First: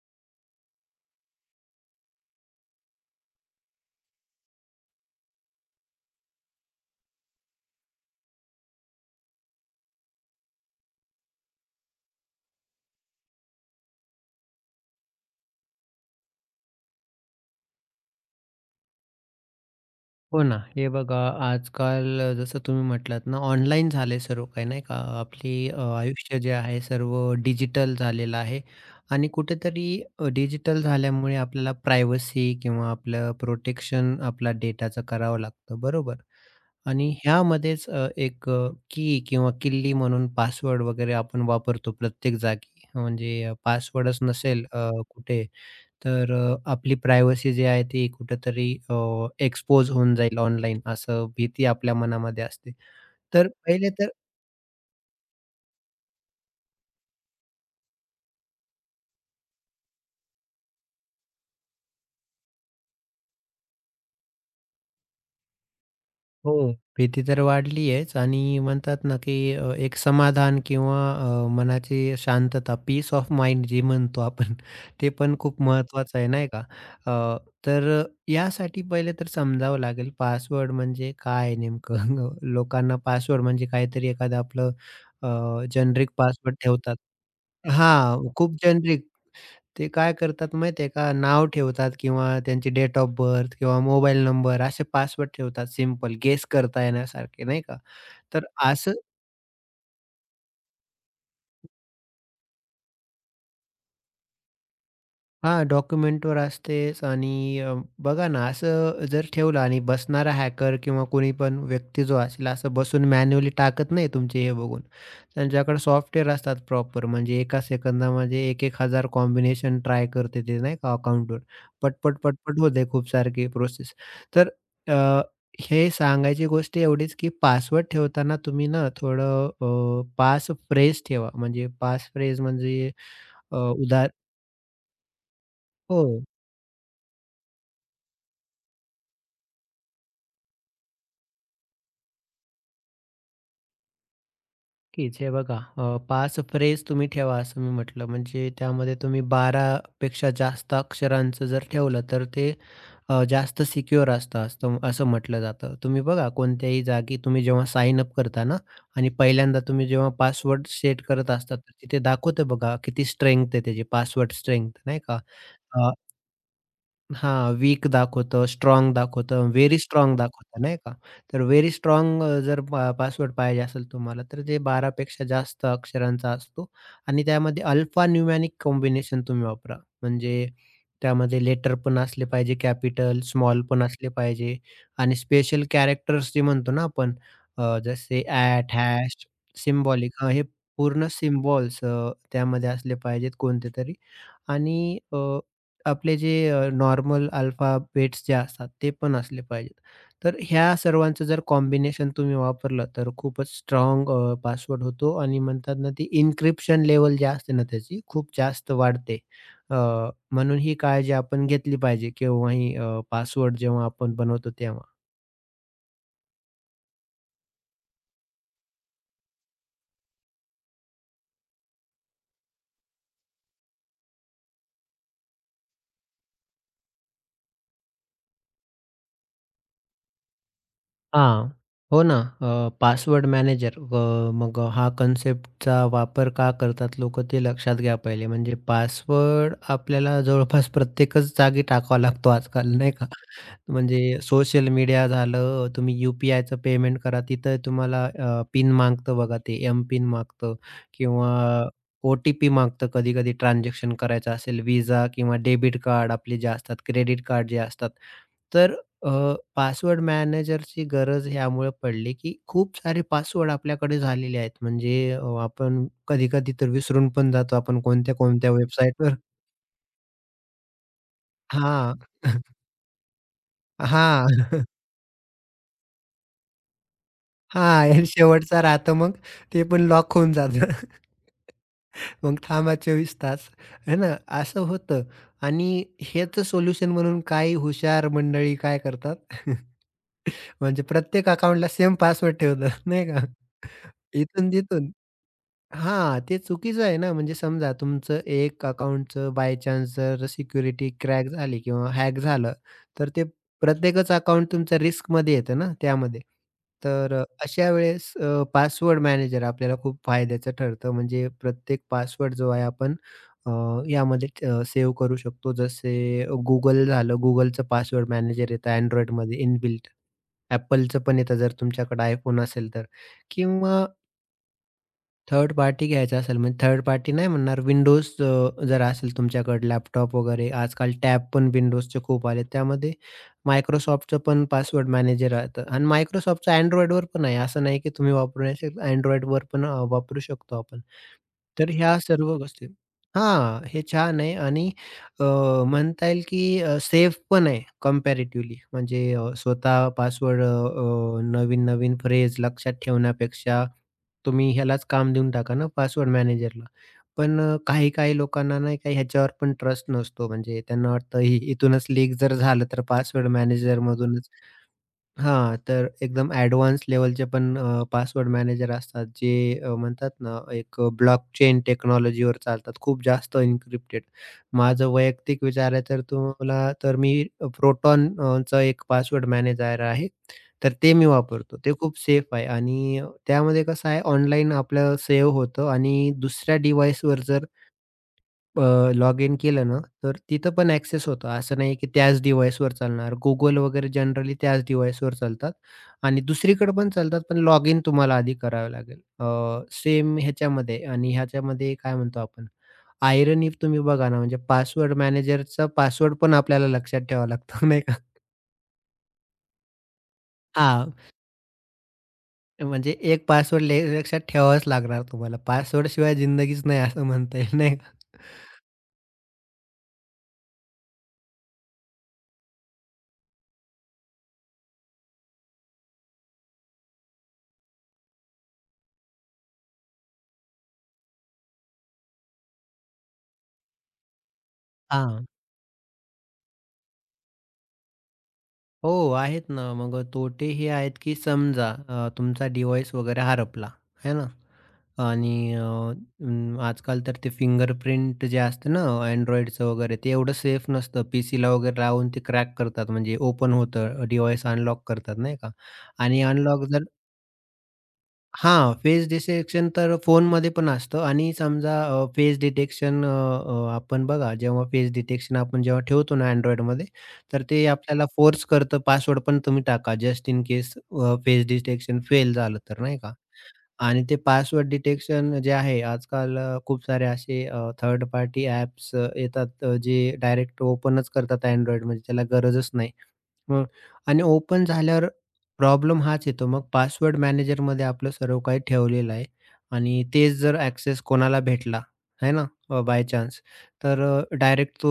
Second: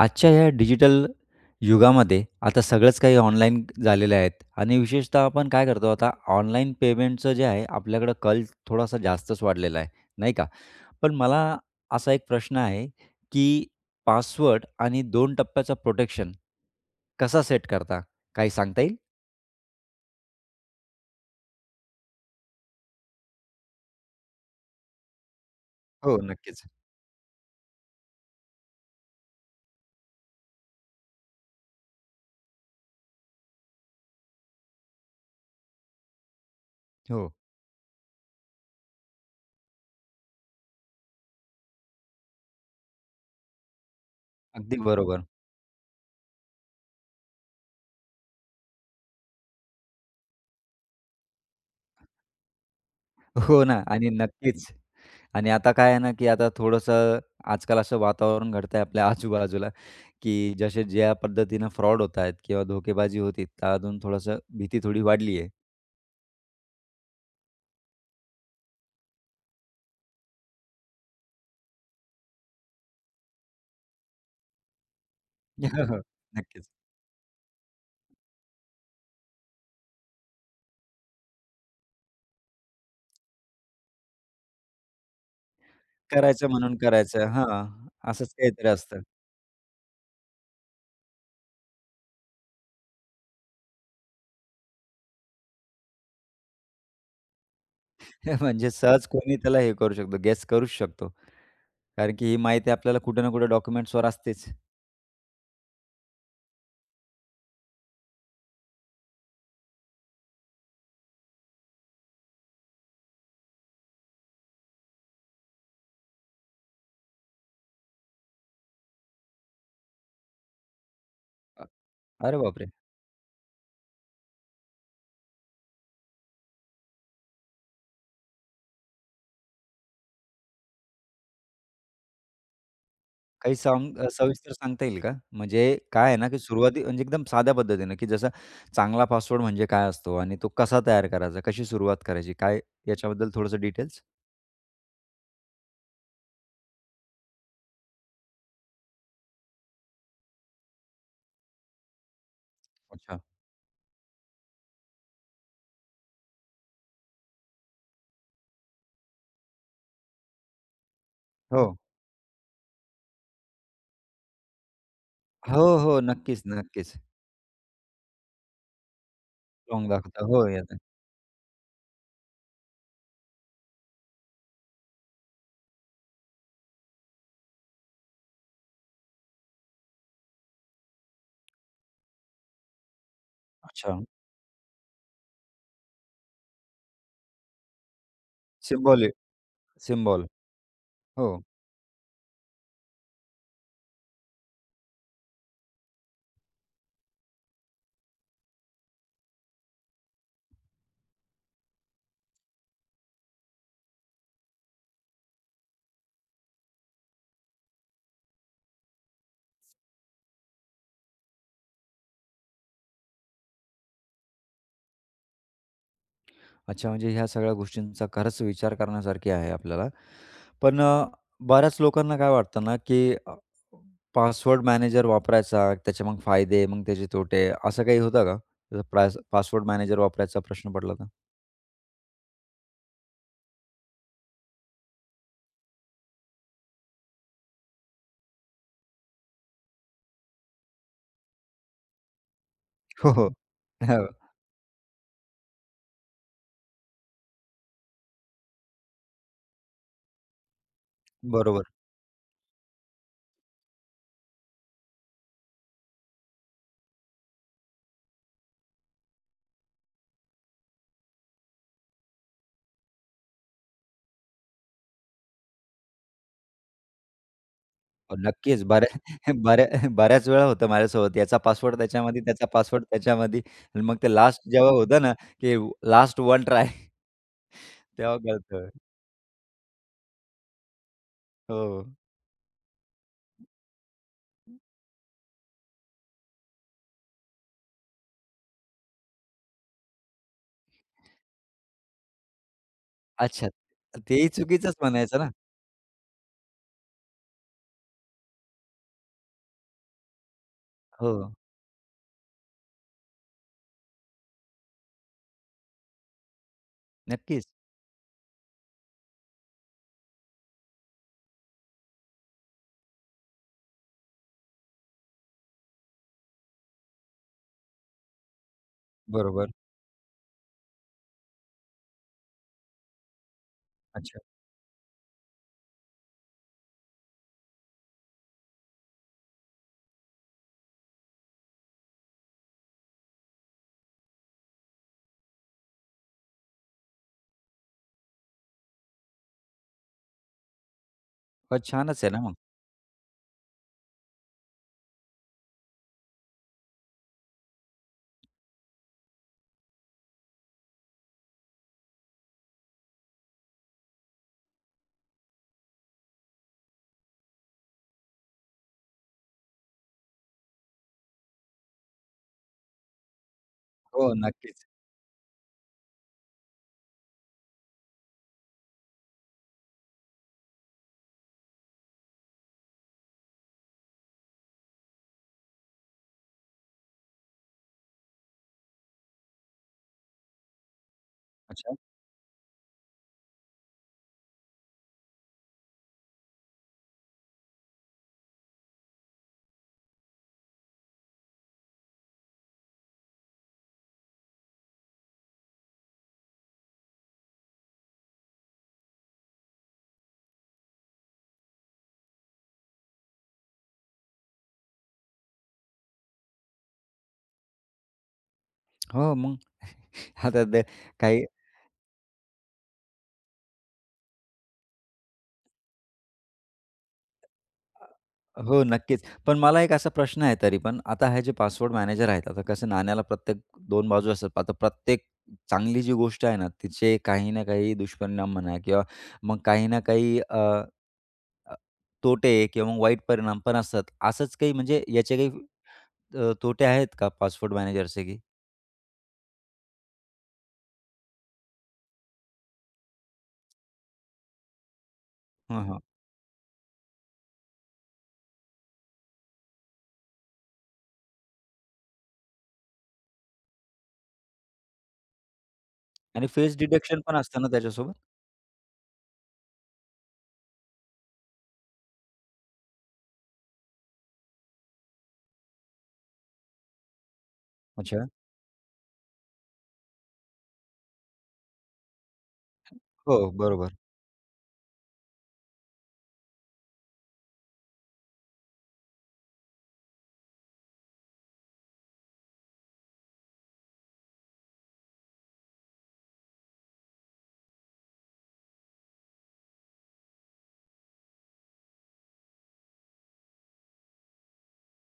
आजच्या या डिजिटल युगामध्ये आता सगळंच काही ऑनलाईन झालेलं आहेत आणि विशेषतः आपण काय करतो आता ऑनलाईन पेमेंटचं जे आहे आपल्याकडं कल थोडासा जास्तच वाढलेला आहे नाही का? पण मला असा एक प्रश्न आहे, की पासवर्ड आणि दोन टप्प्याचं प्रोटेक्शन कसा सेट करता? काही सांगता येईल? हो ना. हे बघा आजकाल जसं तुम्ही म्हटलात ना, ऑनलाईन झाले सर्व काही नाही का? आपली हो. हो, आयुष्य जे नक्कीच. आहे सर्व डिजिटल झालेलं आहे आणि कुठेतरी डिजिटल झाल्यामुळे आपल्याला प्रायव्हसी किंवा आपलं प्रोटेक्शन आपला डेटाचं करावं लागतं, बरोबर? आणि हो, ह्यामध्येच एक की किंवा किल्ली म्हणून पासवर्ड वगैरे आपण वापरतो प्रत्येक जागी. म्हणजे पासवर्डच नसेल अगदी बरोबर. कुठे तर आपली प्रायव्हसी जी आहे ती कुठेतरी एक्सपोज होऊन जाईल ऑनलाईन असं भीती आपल्या मनामध्ये असते. तर हो ना पहिले आणि तर नक्कीच. आणि आता काय आहे ना, की आता थोडंसं आजकाल असं वातावरण घडतंय आपल्या आजूबाजूला, की जसे ज्या पद्धतीनं फ्रॉड होत आहेत किंवा धोकेबाजी होती, तर अजून थोडंसं भीती थोडी वाढली आहे. हो, भीती तर वाढली आहेच आणि म्हणतात ना, की एक समाधान किंवा मनाची शांतता, पीस ऑफ माइंड जे म्हणतो आपण, ते पण खूप हो, हो. महत्त्वाचं आहे, नाही का? नक्कीच. अ, तर अ, यासाठी पहिले तर समजावं लागेल, पासवर्ड म्हणजे काय नेमकं? लोकांना पासवर्ड म्हणजे काहीतरी एखादं आपलं अ, जेनेरिक करायचं पासवर्ड म्हणून ठेवतात. करायचं. हां, असंच हां, खूप काहीतरी असतं. जेनेरिक. ते काय करतात माहिती आहे का? नाव ठेवतात किंवा त्यांची डेट ऑफ बर्थ किंवा मोबाईल नंबर असे पासवर्ड ठेवतात सिंपल गेस करता येण्यासारखे, नाही का? तर म्हणजे असं सहज कोणी त्याला हे करू शकतो, गेस करूच शकतो. कारण की ही माहिती आपल्याला कुठे ना कुठे डॉक्युमेंट्सवर असतेच. हां, डॉक्युमेंटवर असतेच आणि बघा ना, असं जर ठेवलं आणि बसणारा हॅकर किंवा कोणी पण व्यक्ती जो असेल, असं बसून मॅन्युअली टाकत नाही तुमचे हे बघून. त्यांच्याकडे सॉफ्टवेअर असतात प्रॉपर, म्हणजे एका सेकंदामध्ये एक 1000 कॉम्बिनेशन ट्राय करते ते नाही का अकाउंटवर. अ- पटपट, अरे पटपट बापरे! होते खूप सारखी प्रोसेस. तर अ, हे सांगायची गोष्ट एवढीच, की पासवर्ड ठेवताना तुम्ही ना थोडं पासफ्रेज ठेवा. म्हणजे पासफ्रेज म्हणजे काही सांग उदा सविस्तर सांगता येईल का? म्हणजे काय आहे हो. ना, की सुरुवाती म्हणजे एकदम साध्या पद्धतीनं, की जसं चांगला पासवर्ड म्हणजे काय असतो आणि तो कसा तयार करायचा? कशी सुरुवात करायची? काय याच्याबद्दल थोडंसं डिटेल्स? नक्कीच. हे बघा 5 फ्रेज तुम्ही ठेवा असं मी म्हटलं. म्हणजे त्यामध्ये तुम्ही 12 पेक्षा जास्त अक्षरांचं जर ठेवलं, तर ते अच्छा. जास्त सिक्युअर असतं असतं असं म्हटलं जातं. तुम्ही बघा कोणत्याही जागी तुम्ही जेव्हा साइन अप करता ना आणि पहिल्यांदा तुम्ही जेव्हा पासवर्ड सेट करत असता, तर हो. तिथे दाखवतं बघा किती स्ट्रेंग्थ आहे त्याची पासवर्ड स्ट्रेंग्थ नाही का? हो, अ, हो. नक्कीच, नक्कीच. हां, वीक दाखवतं, स्ट्राँग दाखवतं, व्हेरी रॉन्ग स्ट्राँग दाखवता. हो, दाखवतं, येतं. नाही का? तर व्हेरी स्ट्राँग जर पासवर्ड पाहिजे असेल तुम्हाला, तर ते 12 पेक्षा जास्त अक्षरांचा असतो आणि त्यामध्ये अल्फान्यूमॅनिक कॉम्बिनेशन तुम्ही वापरा. म्हणजे त्यामध्ये लेटर पण असले पाहिजे कॅपिटल, स्मॉल पण अच्छा. असले पाहिजे आणि स्पेशल कॅरेक्टर्स जे म्हणतो ना आपण जसे at, symbol hash, symbolic symbol. हे पूर्ण हो. सिम्बॉल्स त्यामध्ये असले पाहिजेत कोणतेतरी आणि आपले जे नॉर्मल अल्फा बेट्स जे असतात ते पण असले पाहिजेत. तर ह्या सर्वांचं जर कॉम्बिनेशन तुम्ही वापरलं तर खूपच स्ट्रॉंग पासवर्ड होतो आणि म्हणतात ना ती एन्क्रिप्शन लेवल जी असते ना त्याची खूप जास्त वाढते. अ, म्हणून ही काळजी आपण घेतली पाहिजे केव्हाही पासवर्ड जेव्हा आपण बनवतो तेव्हा. अच्छा, म्हणजे ह्या सगळ्या गोष्टींचा खरंच विचार करण्यासारखी आहे आपल्याला. पण बऱ्याच लोकांना काय वाटतं ना, की पासवर्ड मॅनेजर वापरायचा, त्याचे मग फायदे, मग त्याचे तोटे, असं काही होतं का? जसं प्रास पासवर्ड मॅनेजर वापरायचा प्रश्न पडला तर? हां. हो ना. अ, पासवर्ड मॅनेजर मग हा कन्सेप्टचा वापर का करतात लोकं ते लक्षात घ्या पहिले. म्हणजे पासवर्ड आपल्याला जवळपास प्रत्येकच जागी टाकावा लागतो आजकाल नाही का? हो, हो. हो, म्हणजे सोशल मीडिया झालं, तुम्ही यू पी पेमेंट करा, तिथं तुम्हाला पिन मागतं बघा ते एम-पिन मागतं किंवा बरोबर. ओ-टी-पी मागतं कधी-कधी ट्रान्झॅक्शन करायचं असेल, व्हिसा किंवा डेबिट कार्ड आपले जे असतात, क्रेडिट कार्ड जे असतात. तर पासवर्ड मॅनेजरची गरज ह्यामुळे पडली, की खूप सारे पासवर्ड आपल्याकडे झालेले आहेत. म्हणजे आपण कधी-कधी तर विसरून पण जातो आपण हो, कोणत्या-कोणत्या नक्कीच. बऱ्या वेबसाईटवर बऱ्याच वेळा होतं माझ्यासोबत. याचा पासवर्ड हां. त्याच्यामध्ये, त्याचा पासवर्ड त्याच्यामध्ये आणि मग ते हां. लास्ट जेव्हा होतं ना, की लास्ट वन ट्राय हां, आणि तेव्हा शेवटचा कळतं. राहतं मग ते पण लॉक होऊन जातं. हो. मग थांबा 24 तास आहे ना, असं होतं आणि ह्याचं सोल्युशन म्हणून काही हुशार मंडळी काय करतात म्हणजे प्रत्येक अकाउंटला सेम पासवर्ड ठेवतात नाही का? अच्छा. तेही चुकीचंच इथून-तिथून म्हणायचं ना? हां, ते चुकीचं आहे ना, म्हणजे समजा तुमचं एक अकाउंटचं बाय चान्स जर सिक्युरिटी हो, क्रॅक झाली किंवा हॅक झालं, तर ते प्रत्येकच अकाउंट तुमचं रिस्कमध्ये येतं ना त्यामध्ये. तर अ, नक्कीच. अशा वेळेस अ, पासवर्ड मॅनेजर आपल्याला खूप फायद्याचं ठरतं. म्हणजे प्रत्येक पासवर्ड जो आहे आपण अ, यामध्ये सेव्ह करू शकतो. जसे Google झालं. Googleचं पासवर्ड मॅनेजर येतं Androidमध्ये बरोबर. इनबिल्ट. Appleचं पण येतं जर तुमच्याकडे iPhone असेल तर किंवा अच्छा. थर्ड पार्टी घ्यायचा असेल म्हणजे थर्ड पार्टी नाही म्हणणार Windows जर असेल तुमच्याकडे लॅपटॉप वगैरे आजकाल टॅब पण Windowsचे खूप आले. त्यामध्ये Microsoftचं पण पासवर्ड मॅनेजर राहतं आणि Microsoftचं Androidवर पण आहे. असं नाही की तुम्ही वापरू नाही शकता. Androidवर पण वापरू शकतो आपण. हो, तर ह्या छानच आहे ना मग. सर्व गोष्टी हां, हे छान आहे आणि अ, म्हणता येईल की सेफ पण आहे कंपॅरेटिव्हली. म्हणजे स्वतः पासवर्ड अ, अ, नवीन-नवीन फ्रेज लक्षात ठेवण्यापेक्षा तुम्ही ह्यालाच काम देऊन टाका ना पासवर्ड मॅनेजरला. पण काही-काही लोकांना नाही का ह्याच्यावर पण ट्रस्ट नसतो. म्हणजे त्यांना वाटतं इथूनच लीक जर झालं तर पासवर्ड हो. हो, मॅनेजरमधूनच नक्कीच. हां, तर एकदम ॲडव्हान्स लेव्हलचे पण पासवर्ड मॅनेजर असतात, जे म्हणतात ना, एक ब्लॉकचेन टेक्नॉलॉजीवर चालतात. खूप जास्त एन्क्रिप्टेड. माझं वैयक्तिक विचारायचं तर तुम्हाला तर मी प्रोटॉन चं एक पासवर्ड मॅनेजर आहे. तर ते मी वापरतो. ते अच्छा. खूप सेफ आहे आणि त्यामध्ये कसं आहे ऑनलाईन आपलं सेव्ह होतं आणि दुसऱ्या डिव्हाइसवर जर लॉग इन केलं ना, तर तिथं पण ॲक्सेस होतो. असं नाही की त्याच डिव्हाइसवर चालणार. Google वगैरे जनरली त्याच डिव्हाइसवर चालतात आणि दुसरीकडे पण चालतात, पण लॉग इन तुम्हाला आधी करावं लागेल. सेम ह्याच्यामध्ये आणि ह्याच्यामध्ये काय म्हणतो आपण आयरनी तुम्ही बघा ना, म्हणजे पासवर्ड मॅनेजरचा पासवर्ड पण आपल्याला लक्षात ठेवावा लागतो नाही का? हो, मग आता ते हां, काही म्हणजे एक पासवर्ड लक्षात ठेवावाच लागणार तुम्हाला. पासवर्डशिवाय जिंदगीच नाही असं म्हणता येईल नाही का? हो, नक्कीच. पण मला एक असा प्रश्न आहे तरी पण, आता हे जे पासवर्ड मॅनेजर आहेत, आता कसं नाण्याला प्रत्येक 2 बाजू असतात. आता प्रत्येक चांगली जी गोष्ट आहे ना, तिचे काही ना काही दुष्परिणाम म्हणा किंवा मग काही ना काही अ, अ, तोटे किंवा मग वाईट परिणाम पण असतात. असंच काही म्हणजे याचे हां. काही तोटे आहेत का पासवर्ड मॅनेजरचे की? हो, आहेत ना. मग तोटे हे आहेत, की समजा तुमचा डिव्हाइस वगैरे हरपला, है ना? आणि आजकाल तर ते फिंगरप्रिंट जे असतं ना Androidचं वगैरे, ते एवढं सेफ नसतं. पीसीला वगैरे लावून ते क्रॅक करतात, म्हणजे ओपन होतं, डिव्हाइस अनलॉक करतात, नाही का? आणि आणि फेस अनलॉक डिटेक्शन पण असतं ना त्याच्यासोबत? हां, फेस डिटेक्शन तर फोनमध्ये पण असतं आणि समजा अ, फेस डिटेक्शन अ, अ, आपण बघा जेव्हा फेस डिटेक्शन आपण जेव्हा ठेवतो ना Androidमध्ये, तर ते अच्छा. आपल्याला फोर्स करतं पासवर्ड पण तुम्ही टाका just in case face detection fail झालं तर नाही का? हो, बरोबर. आणि ते पासवर्ड डिटेक्शन जे आहे आजकाल खूप सारे असे थर्ड पार्टी ॲप्स येतात जे डायरेक्ट ओपनच करतात Androidमध्ये त्याला गरजच नाही. हं. आणि ओपन झाल्यावर प्रॉब्लेम हाच येतो मग पासवर्ड मॅनेजरमध्ये आपलं सर्व काही ठेवलेलं आहे आणि तेच जर ॲक्सेस कोणाला भेटला, आहे ना, बाय चान्स तर डायरेक्ट तो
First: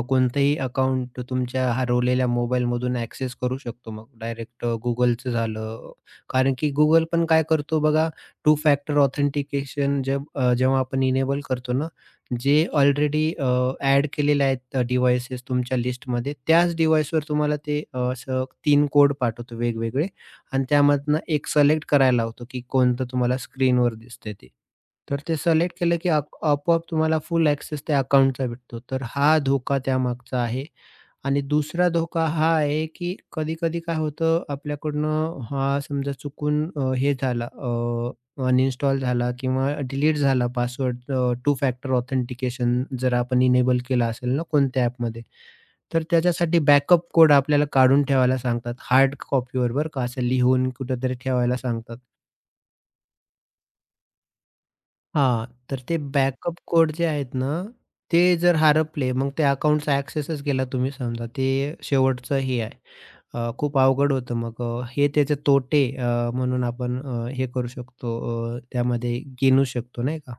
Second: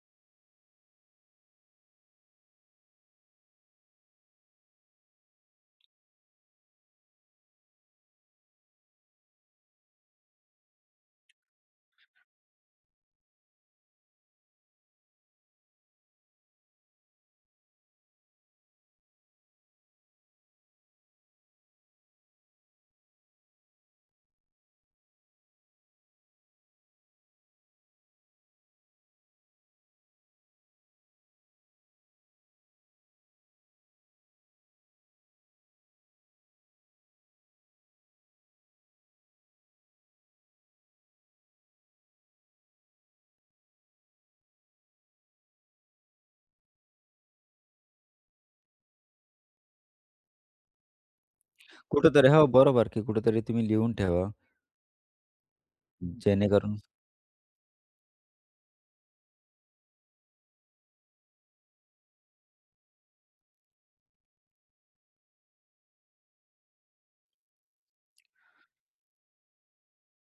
कोणतंही अकाउंट तुमच्या हरवलेल्या मोबाईलमधून ॲक्सेस करू शकतो मग डायरेक्ट Googleचं झालं. कारण की Google पण काय करतो बघा, टू फॅक्टर ऑथेंटिकेशन जे जेव्हा आपण इनेबल करतो ना, जे ऑलरेडी ॲड केलेले आहेत डिव्हाइसेस तुमच्या लिस्टमध्ये, त्याच डिव्हाइसवर तुम्हाला ते असं 3 कोड पाठवतो वेगवेगळे आणि त्यामधनं एक सिलेक्ट करायला लावतो, की कोणतं तुम्हाला स्क्रीनवर दिसतंय ते. तर ते सिलेक्ट केलं की आपोआप तुम्हाला फुल ॲक्सेस त्या अकाउंटचा भेटतो. तर हा धोका त्यामागचा आहे. आणि दुसरा धोका हा आहे, की कधी-कधी काय होतं आपल्याकडनं हा समजा चुकून अ, हे झाला अ, अनइन्स्टॉल झाला किंवा डिलीट झाला पासवर्ड टू फॅक्टर ऑथेंटिकेशन जर आपण इनेबल केला असेल ना कोणत्या ॲपमध्ये, तर त्याच्यासाठी बॅकअप कोड आपल्याला काढून ठेवायला सांगतात. हार्ड कॉपीवर बरं का, असं लिहून कुठेतरी ठेवायला सांगतात. कुठेतरी हो, बरोबर की कुठेतरी तुम्ही लिहून ठेवा, हां, तर ते बॅकअप जेणेकरून कोड जे आहेत ना, ते जर हरपले, मग ते अकाउंटचा ॲक्सेसच गेला तुम्ही समजा. ते शेवटचं हे आहे. खूप अवघड होतं मग हे त्याचे तोटे म्हणून आपण हे करू शकतो, त्यामध्ये गिनू शकतो नाही का?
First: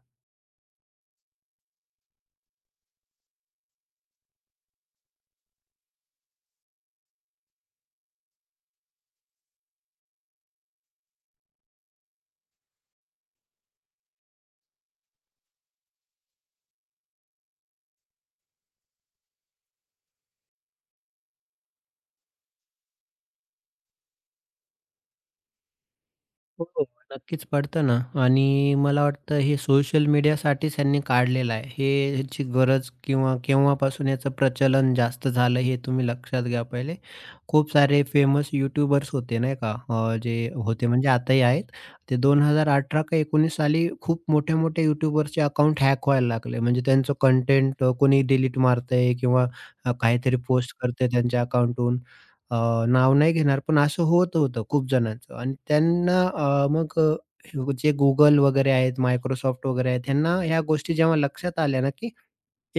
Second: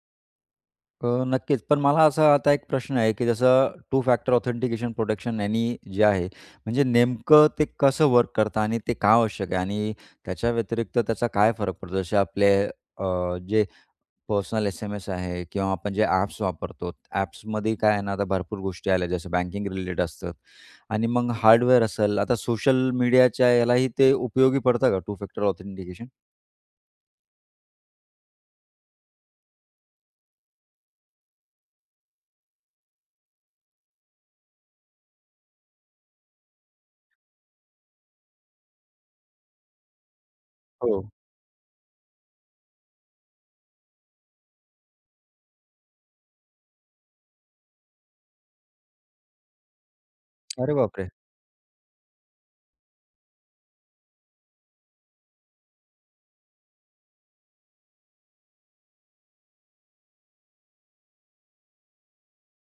नक्कीच. पण मला असा आता एक प्रश्न आहे, की जसं टू फॅक्टर ऑथेंटिकेशन प्रोटेक्शन यांनी जे आहे, म्हणजे नेमकं ते कसं वर्क करतं आणि ते का आवश्यक आहे? आणि त्याच्या व्यतिरिक्त त्याचा काय फरक पडतो? जसे आपले अ, जे पर्सनल एस-एम-एस आहे किंवा आपण जे ॲप्स वापरतो, ॲप्समध्ये काय आहे ना, आता भरपूर गोष्टी आल्या जसं बँकिंग रिलेटेड असतात आणि मग हार्डवेअर असेल. आता सोशल मीडियाच्या यालाही ते उपयोगी पडतं का टू फॅक्टर ऑथेंटिकेशन? हो, हो. नक्कीच पडतं ना आणि मला वाटतं हे सोशल मीडियासाठीच ह्यांनी काढलेलं आहे. हे ह्याची गरज किंवा केव्हापासून याचं प्रचलन जास्त झालं हे तुम्ही लक्षात घ्या पहिले. खूप सारे फेमस यूट्यूबर्स होते नाही का? जे होते हो. म्हणजे आताही आहेत. ते 2018 का 19 साली खूप मोठे-मोठे यूट्यूबर्सचे अकाउंट हॅक व्हायला लागले. म्हणजे त्यांचं कंटेंट कोणी डिलीट मारतंय किंवा काहीतरी अरे पोस्ट बापरे! करतंय त्यांच्या अकाउंटहून. नाव नाही घेणार, पण असं होत होतं खूप जणांचं आणि त्यांना मग हे जे Google वगैरे आहेत, Microsoft वगैरे आहेत, ह्यांना ह्या गोष्टी जेव्हा लक्षात आल्या ना, की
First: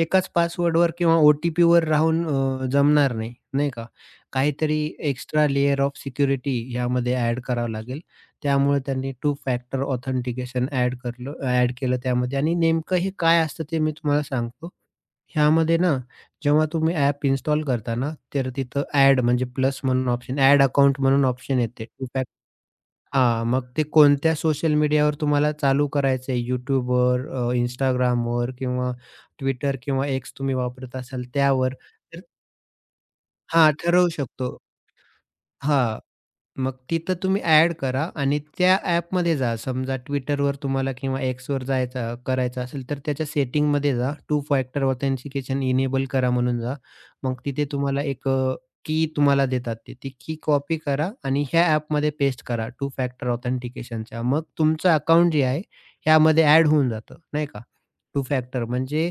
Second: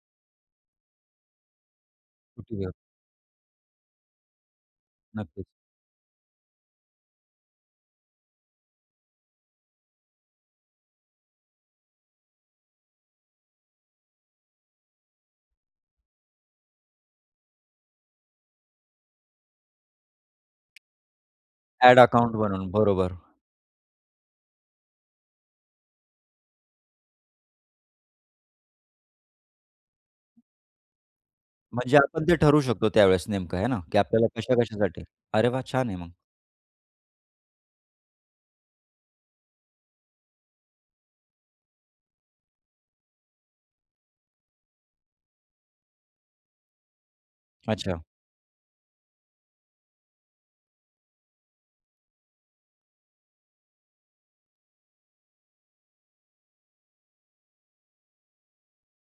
एकाच पासवर्डवर किंवा ओ-टी-पीवर राहून उपयोग जमणार नाही, नाही का? काहीतरी एक्स्ट्रा नक्कीच. लेयर ऑफ सिक्युरिटी ह्यामध्ये ॲड करावं लागेल. त्यामुळे त्यांनी टू फॅक्टर ऑथेंटिकेशन ॲड केलं त्यामध्ये आणि नेमकं हे काय असतं ते मी तुम्हाला सांगतो. ह्यामध्ये ना, जेव्हा तुम्ही ॲप इन्स्टॉल करता ना, तर तिथं ॲड म्हणजे प्लस म्हणून ऑप्शन ॲड अकाउंट म्हणून ऑप्शन येते. ॲड टू अकाउंट बनवून बरोबर. हां, मग ते कोणत्या सोशल मीडियावर तुम्हाला चालू करायचं आहे? YouTubeवर, Instagramवर किंवा Twitter किंवा X तुम्ही वापरत असाल त्यावर म्हणजे तर आपण ते ठरवू शकतो त्यावेळेस नेमकं आहे हां, ना, की ठरवू आपल्याला शकतो. कशा-कशासाठी. अरे वाह! छान आहे हां. मग. मग तिथं तुम्ही ॲड करा आणि त्या ॲपमध्ये जा. समजा Twitterवर तुम्हाला किंवा Xवर करायचं असेल, तर त्याच्या सेटिंगमध्ये जा. टू फॅक्टर ऑथेंटिकेशन इनेबल करा म्हणून जा. मग तिथे अच्छा, तुम्हाला एक की तुम्हाला देतात ते. ती की कॉपी करा आणि ह्या ॲपमध्ये पेस्ट करा टू फॅक्टर ऑथेंटिकेशनच्या. मग तुमचं अकाउंट जे आहे, ह्यामध्ये ॲड होऊन जातं, नाही का? टू फॅक्टर म्हणजे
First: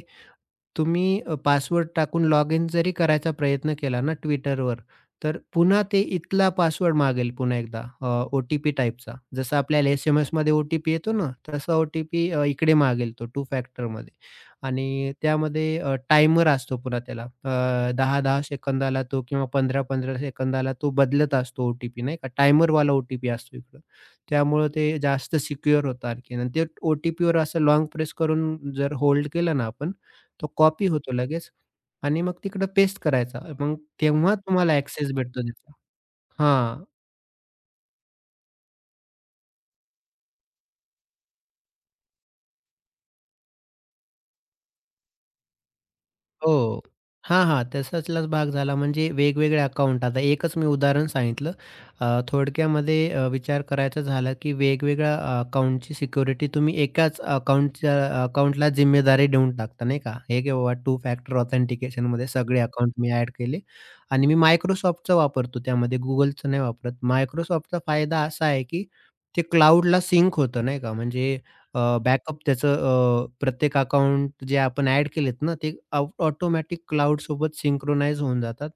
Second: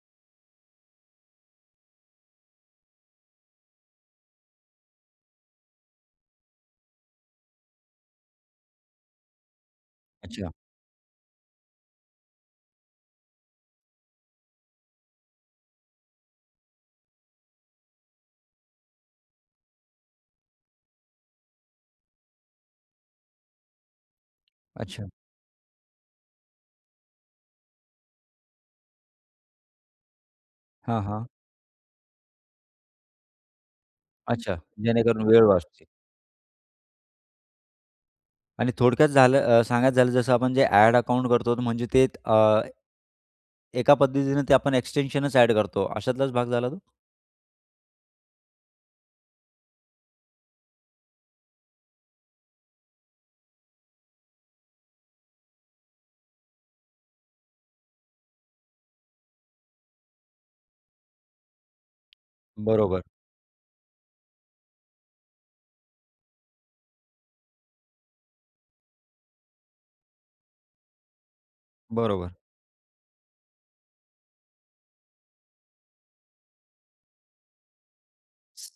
तुम्ही पासवर्ड टाकून लॉगिन जरी करायचा प्रयत्न केला ना Twitterवर, तर पुन्हा ते इथला पासवर्ड मागेल पुन्हा एकदा ओ-टी-पी टाइपचा. जसं आपल्याला अच्छा, एस-एम-एसमध्ये ओ-टी-पी येतो ना, तसा ओ-टी-पी इकडे मागेल तो टू फॅक्टरमध्ये आणि त्यामध्ये टायमर असतो पुन्हा त्याला. 10-10 सेकंदाला तो किंवा 15-15 सेकंदाला तो बदलत असतो ओ-टी-पी नाही का. टायमरवाला ओ-टी-पी असतो इकडं. त्यामुळं ते अच्छा. जास्त सिक्युअर होतं आणखीन आणि ते ओ-टी-पीवर असं लाँग प्रेस करून जर होल्ड केलं ना आपण, तो कॉपी हां, होतो हां. लगेच आणि मग तिकडं पेस्ट करायचा. मग तेव्हा अच्छा. तुम्हाला ॲक्सेस जेणेकरून भेटतो वेळ त्याचा. वाचते हां. आणि थोडक्यात झालं सांगायचं झालं जसं आपण जे ॲड अकाउंट करतो म्हणजे ते एका पद्धतीने ते आपण एक्सटेन्शनच ॲड करतो. अशातलाच भाग झाला तो? हो. हां, हां. तसाचलाच भाग झाला म्हणजे वेगवेगळे अकाउंट आता एकच मी उदाहरण सांगितलं. थोडक्यामध्ये विचार करायचा झाला, की वेगवेगळ्या अकाउंटची सिक्युरिटी तुम्ही एकाच अकाउंटच्या अकाउंटला जिम्मेदारी देऊन टाकता नाही का? हे किंवा टू फॅक्टर ऑथेंटिकेशनमध्ये सगळे अकाउंट बरोबर, मी ॲड केले आणि मी Microsoftचा वापरतो त्यामध्ये Googleचं नाही वापरत. Microsoftचा फायदा असा आहे, की ते क्लाउडला सिंक होतं नाही का म्हणजे बरोबर. बॅकअप त्याचं प्रत्येक अकाउंट जे आपण ॲड केलेत ना, ते ऑटोमॅटिक क्लाउडसोबत सिंक्रोनाइज होऊन जातात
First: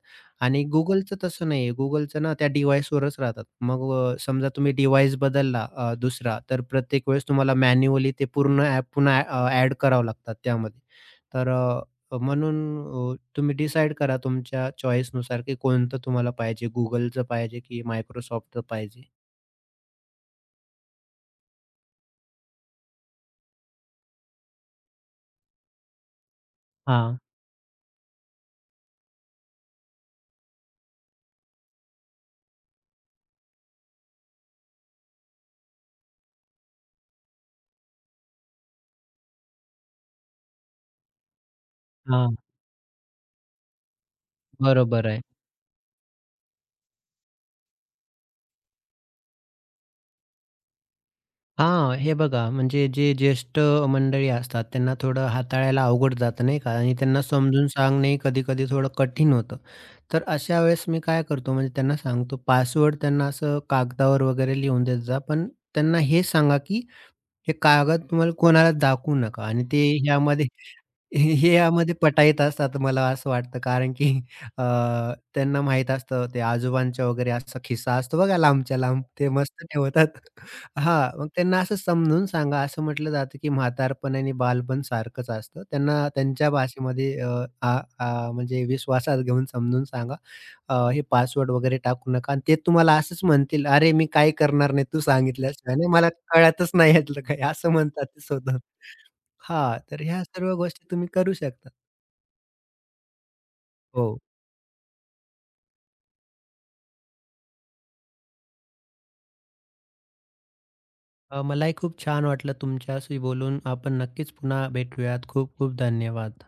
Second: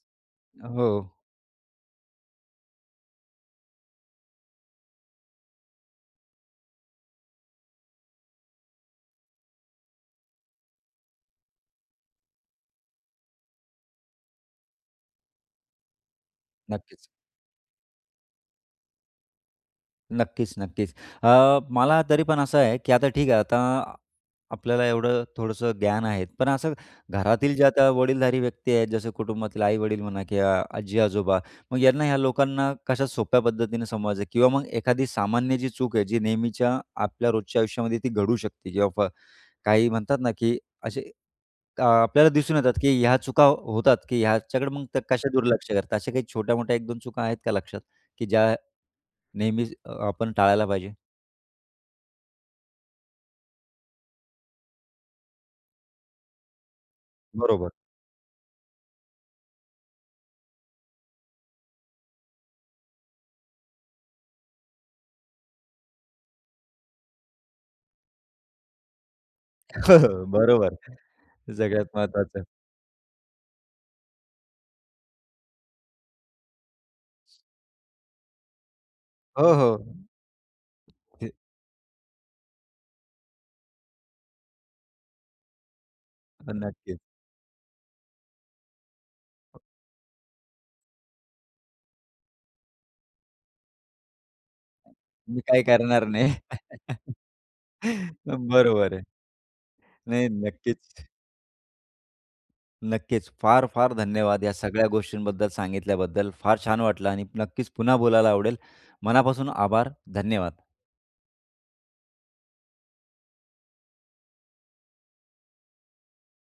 आणि हो, Googleचं तसं नाहीये. Googleचं ना त्या डिव्हाइसवरच राहतात. मग समजा तुम्ही डिव्हाइस बदलला दुसरा, तर प्रत्येक वेळेस तुम्हाला मॅन्युअली ते पूर्ण ॲप पुन्हा ॲड करावं लागतात त्यामध्ये. तर अ, म्हणून तुम्ही डिसाईड करा तुमच्या चॉईसनुसार की कोणतं तुम्हाला पाहिजे, नक्कीच. Googleचं पाहिजे की Microsoftचं पाहिजे? नक्कीच, नक्कीच. अ, मला तरी पण असं आहे, की आता ठीक आहे, आता आपल्याला एवढं थोडंसं ज्ञान आहे. पण असं हां, घरातील ज्या त्या वडीलधारी व्यक्ती आहेत, जसं कुटुंबातील आई-वडील म्हणा किंवा आजी-आजोबा, मग यांना ह्या लोकांना कशा सोप्या पद्धतीने समजायचं किंवा मग एखादी सामान्य जी चूक आहे, जी नेहमीच्या आपल्या रोजच्या आयुष्यामध्ये ती घडू शकते किंवा फ काही म्हणतात ना, की असे आपल्याला हां. दिसून येतात, की ह्या चुका होतात, की ह्याच्याकडे मग तर बरोबर आहे. कशा दुर्लक्ष करतात. अशा काही छोट्या-मोठ्या 1-2 चुका आहेत का लक्षात, की ज्या नेहमीच आपण टाळायला पाहिजे? हां, हे बघा म्हणजे जे ज्येष्ठ मंडळी असतात त्यांना थोडं हाताळायला अवघड जातं नाही का आणि त्यांना समजून बरोबर. सांगणे कधी-कधी थोडं कठीण होतं. तर अशा वेळेस मी काय करतो म्हणजे त्यांना सांगतो पासवर्ड त्यांना असं कागदावर वगैरे लिहून देत जा. पण त्यांना हे सांगा की हे कागद तुम्हाला कोणाला दाखवू नका आणि ते हो, हो. ह्यामध्ये बरोबर. हे हे सगळ्यात यामध्ये पटाईत महत्त्वाचं. असतात मला असं वाटतं. कारण की अ, त्यांना माहीत असतं ते आजोबांच्या वगैरे असा खिस्सा असतो बघा लांबच्या लांब ते हो, मस्त हो. ठेवतात. हां, मग ते त्यांना असं समजून सांगा असं म्हटलं जातं, की म्हातारपण आणि बालपण सारखंच असतं. त्यांना त्यांच्या नक्कीच. भाषेमध्ये म्हणजे विश्वासात घेऊन समजून सांगा. हे पासवर्ड वगैरे टाकू नका आणि ते तुम्हाला असंच म्हणतील, "अरे, मी काही करणार नाही तू मी काही सांगितल्याशिवाय ना करणार मला नाही. कळतच नाही यातलं काही." असं म्हणतात ते स्वतः. बरोबर आहे. हां, तर ह्या नाही सर्व गोष्टी नक्कीच, तुम्ही करू शकता. नक्कीच. फार, फार हो, धन्यवाद या सगळ्या गोष्टींबद्दल सांगितल्याबद्दल. फार छान वाटलं आणि नक्कीच पुन्हा बोलायला आवडेल. मनापासून आभार. धन्यवाद. मलाही खूप छान वाटलं तुमच्याशी बोलून. आपण नक्कीच पुन्हा भेटूयात. खूप खूप धन्यवाद.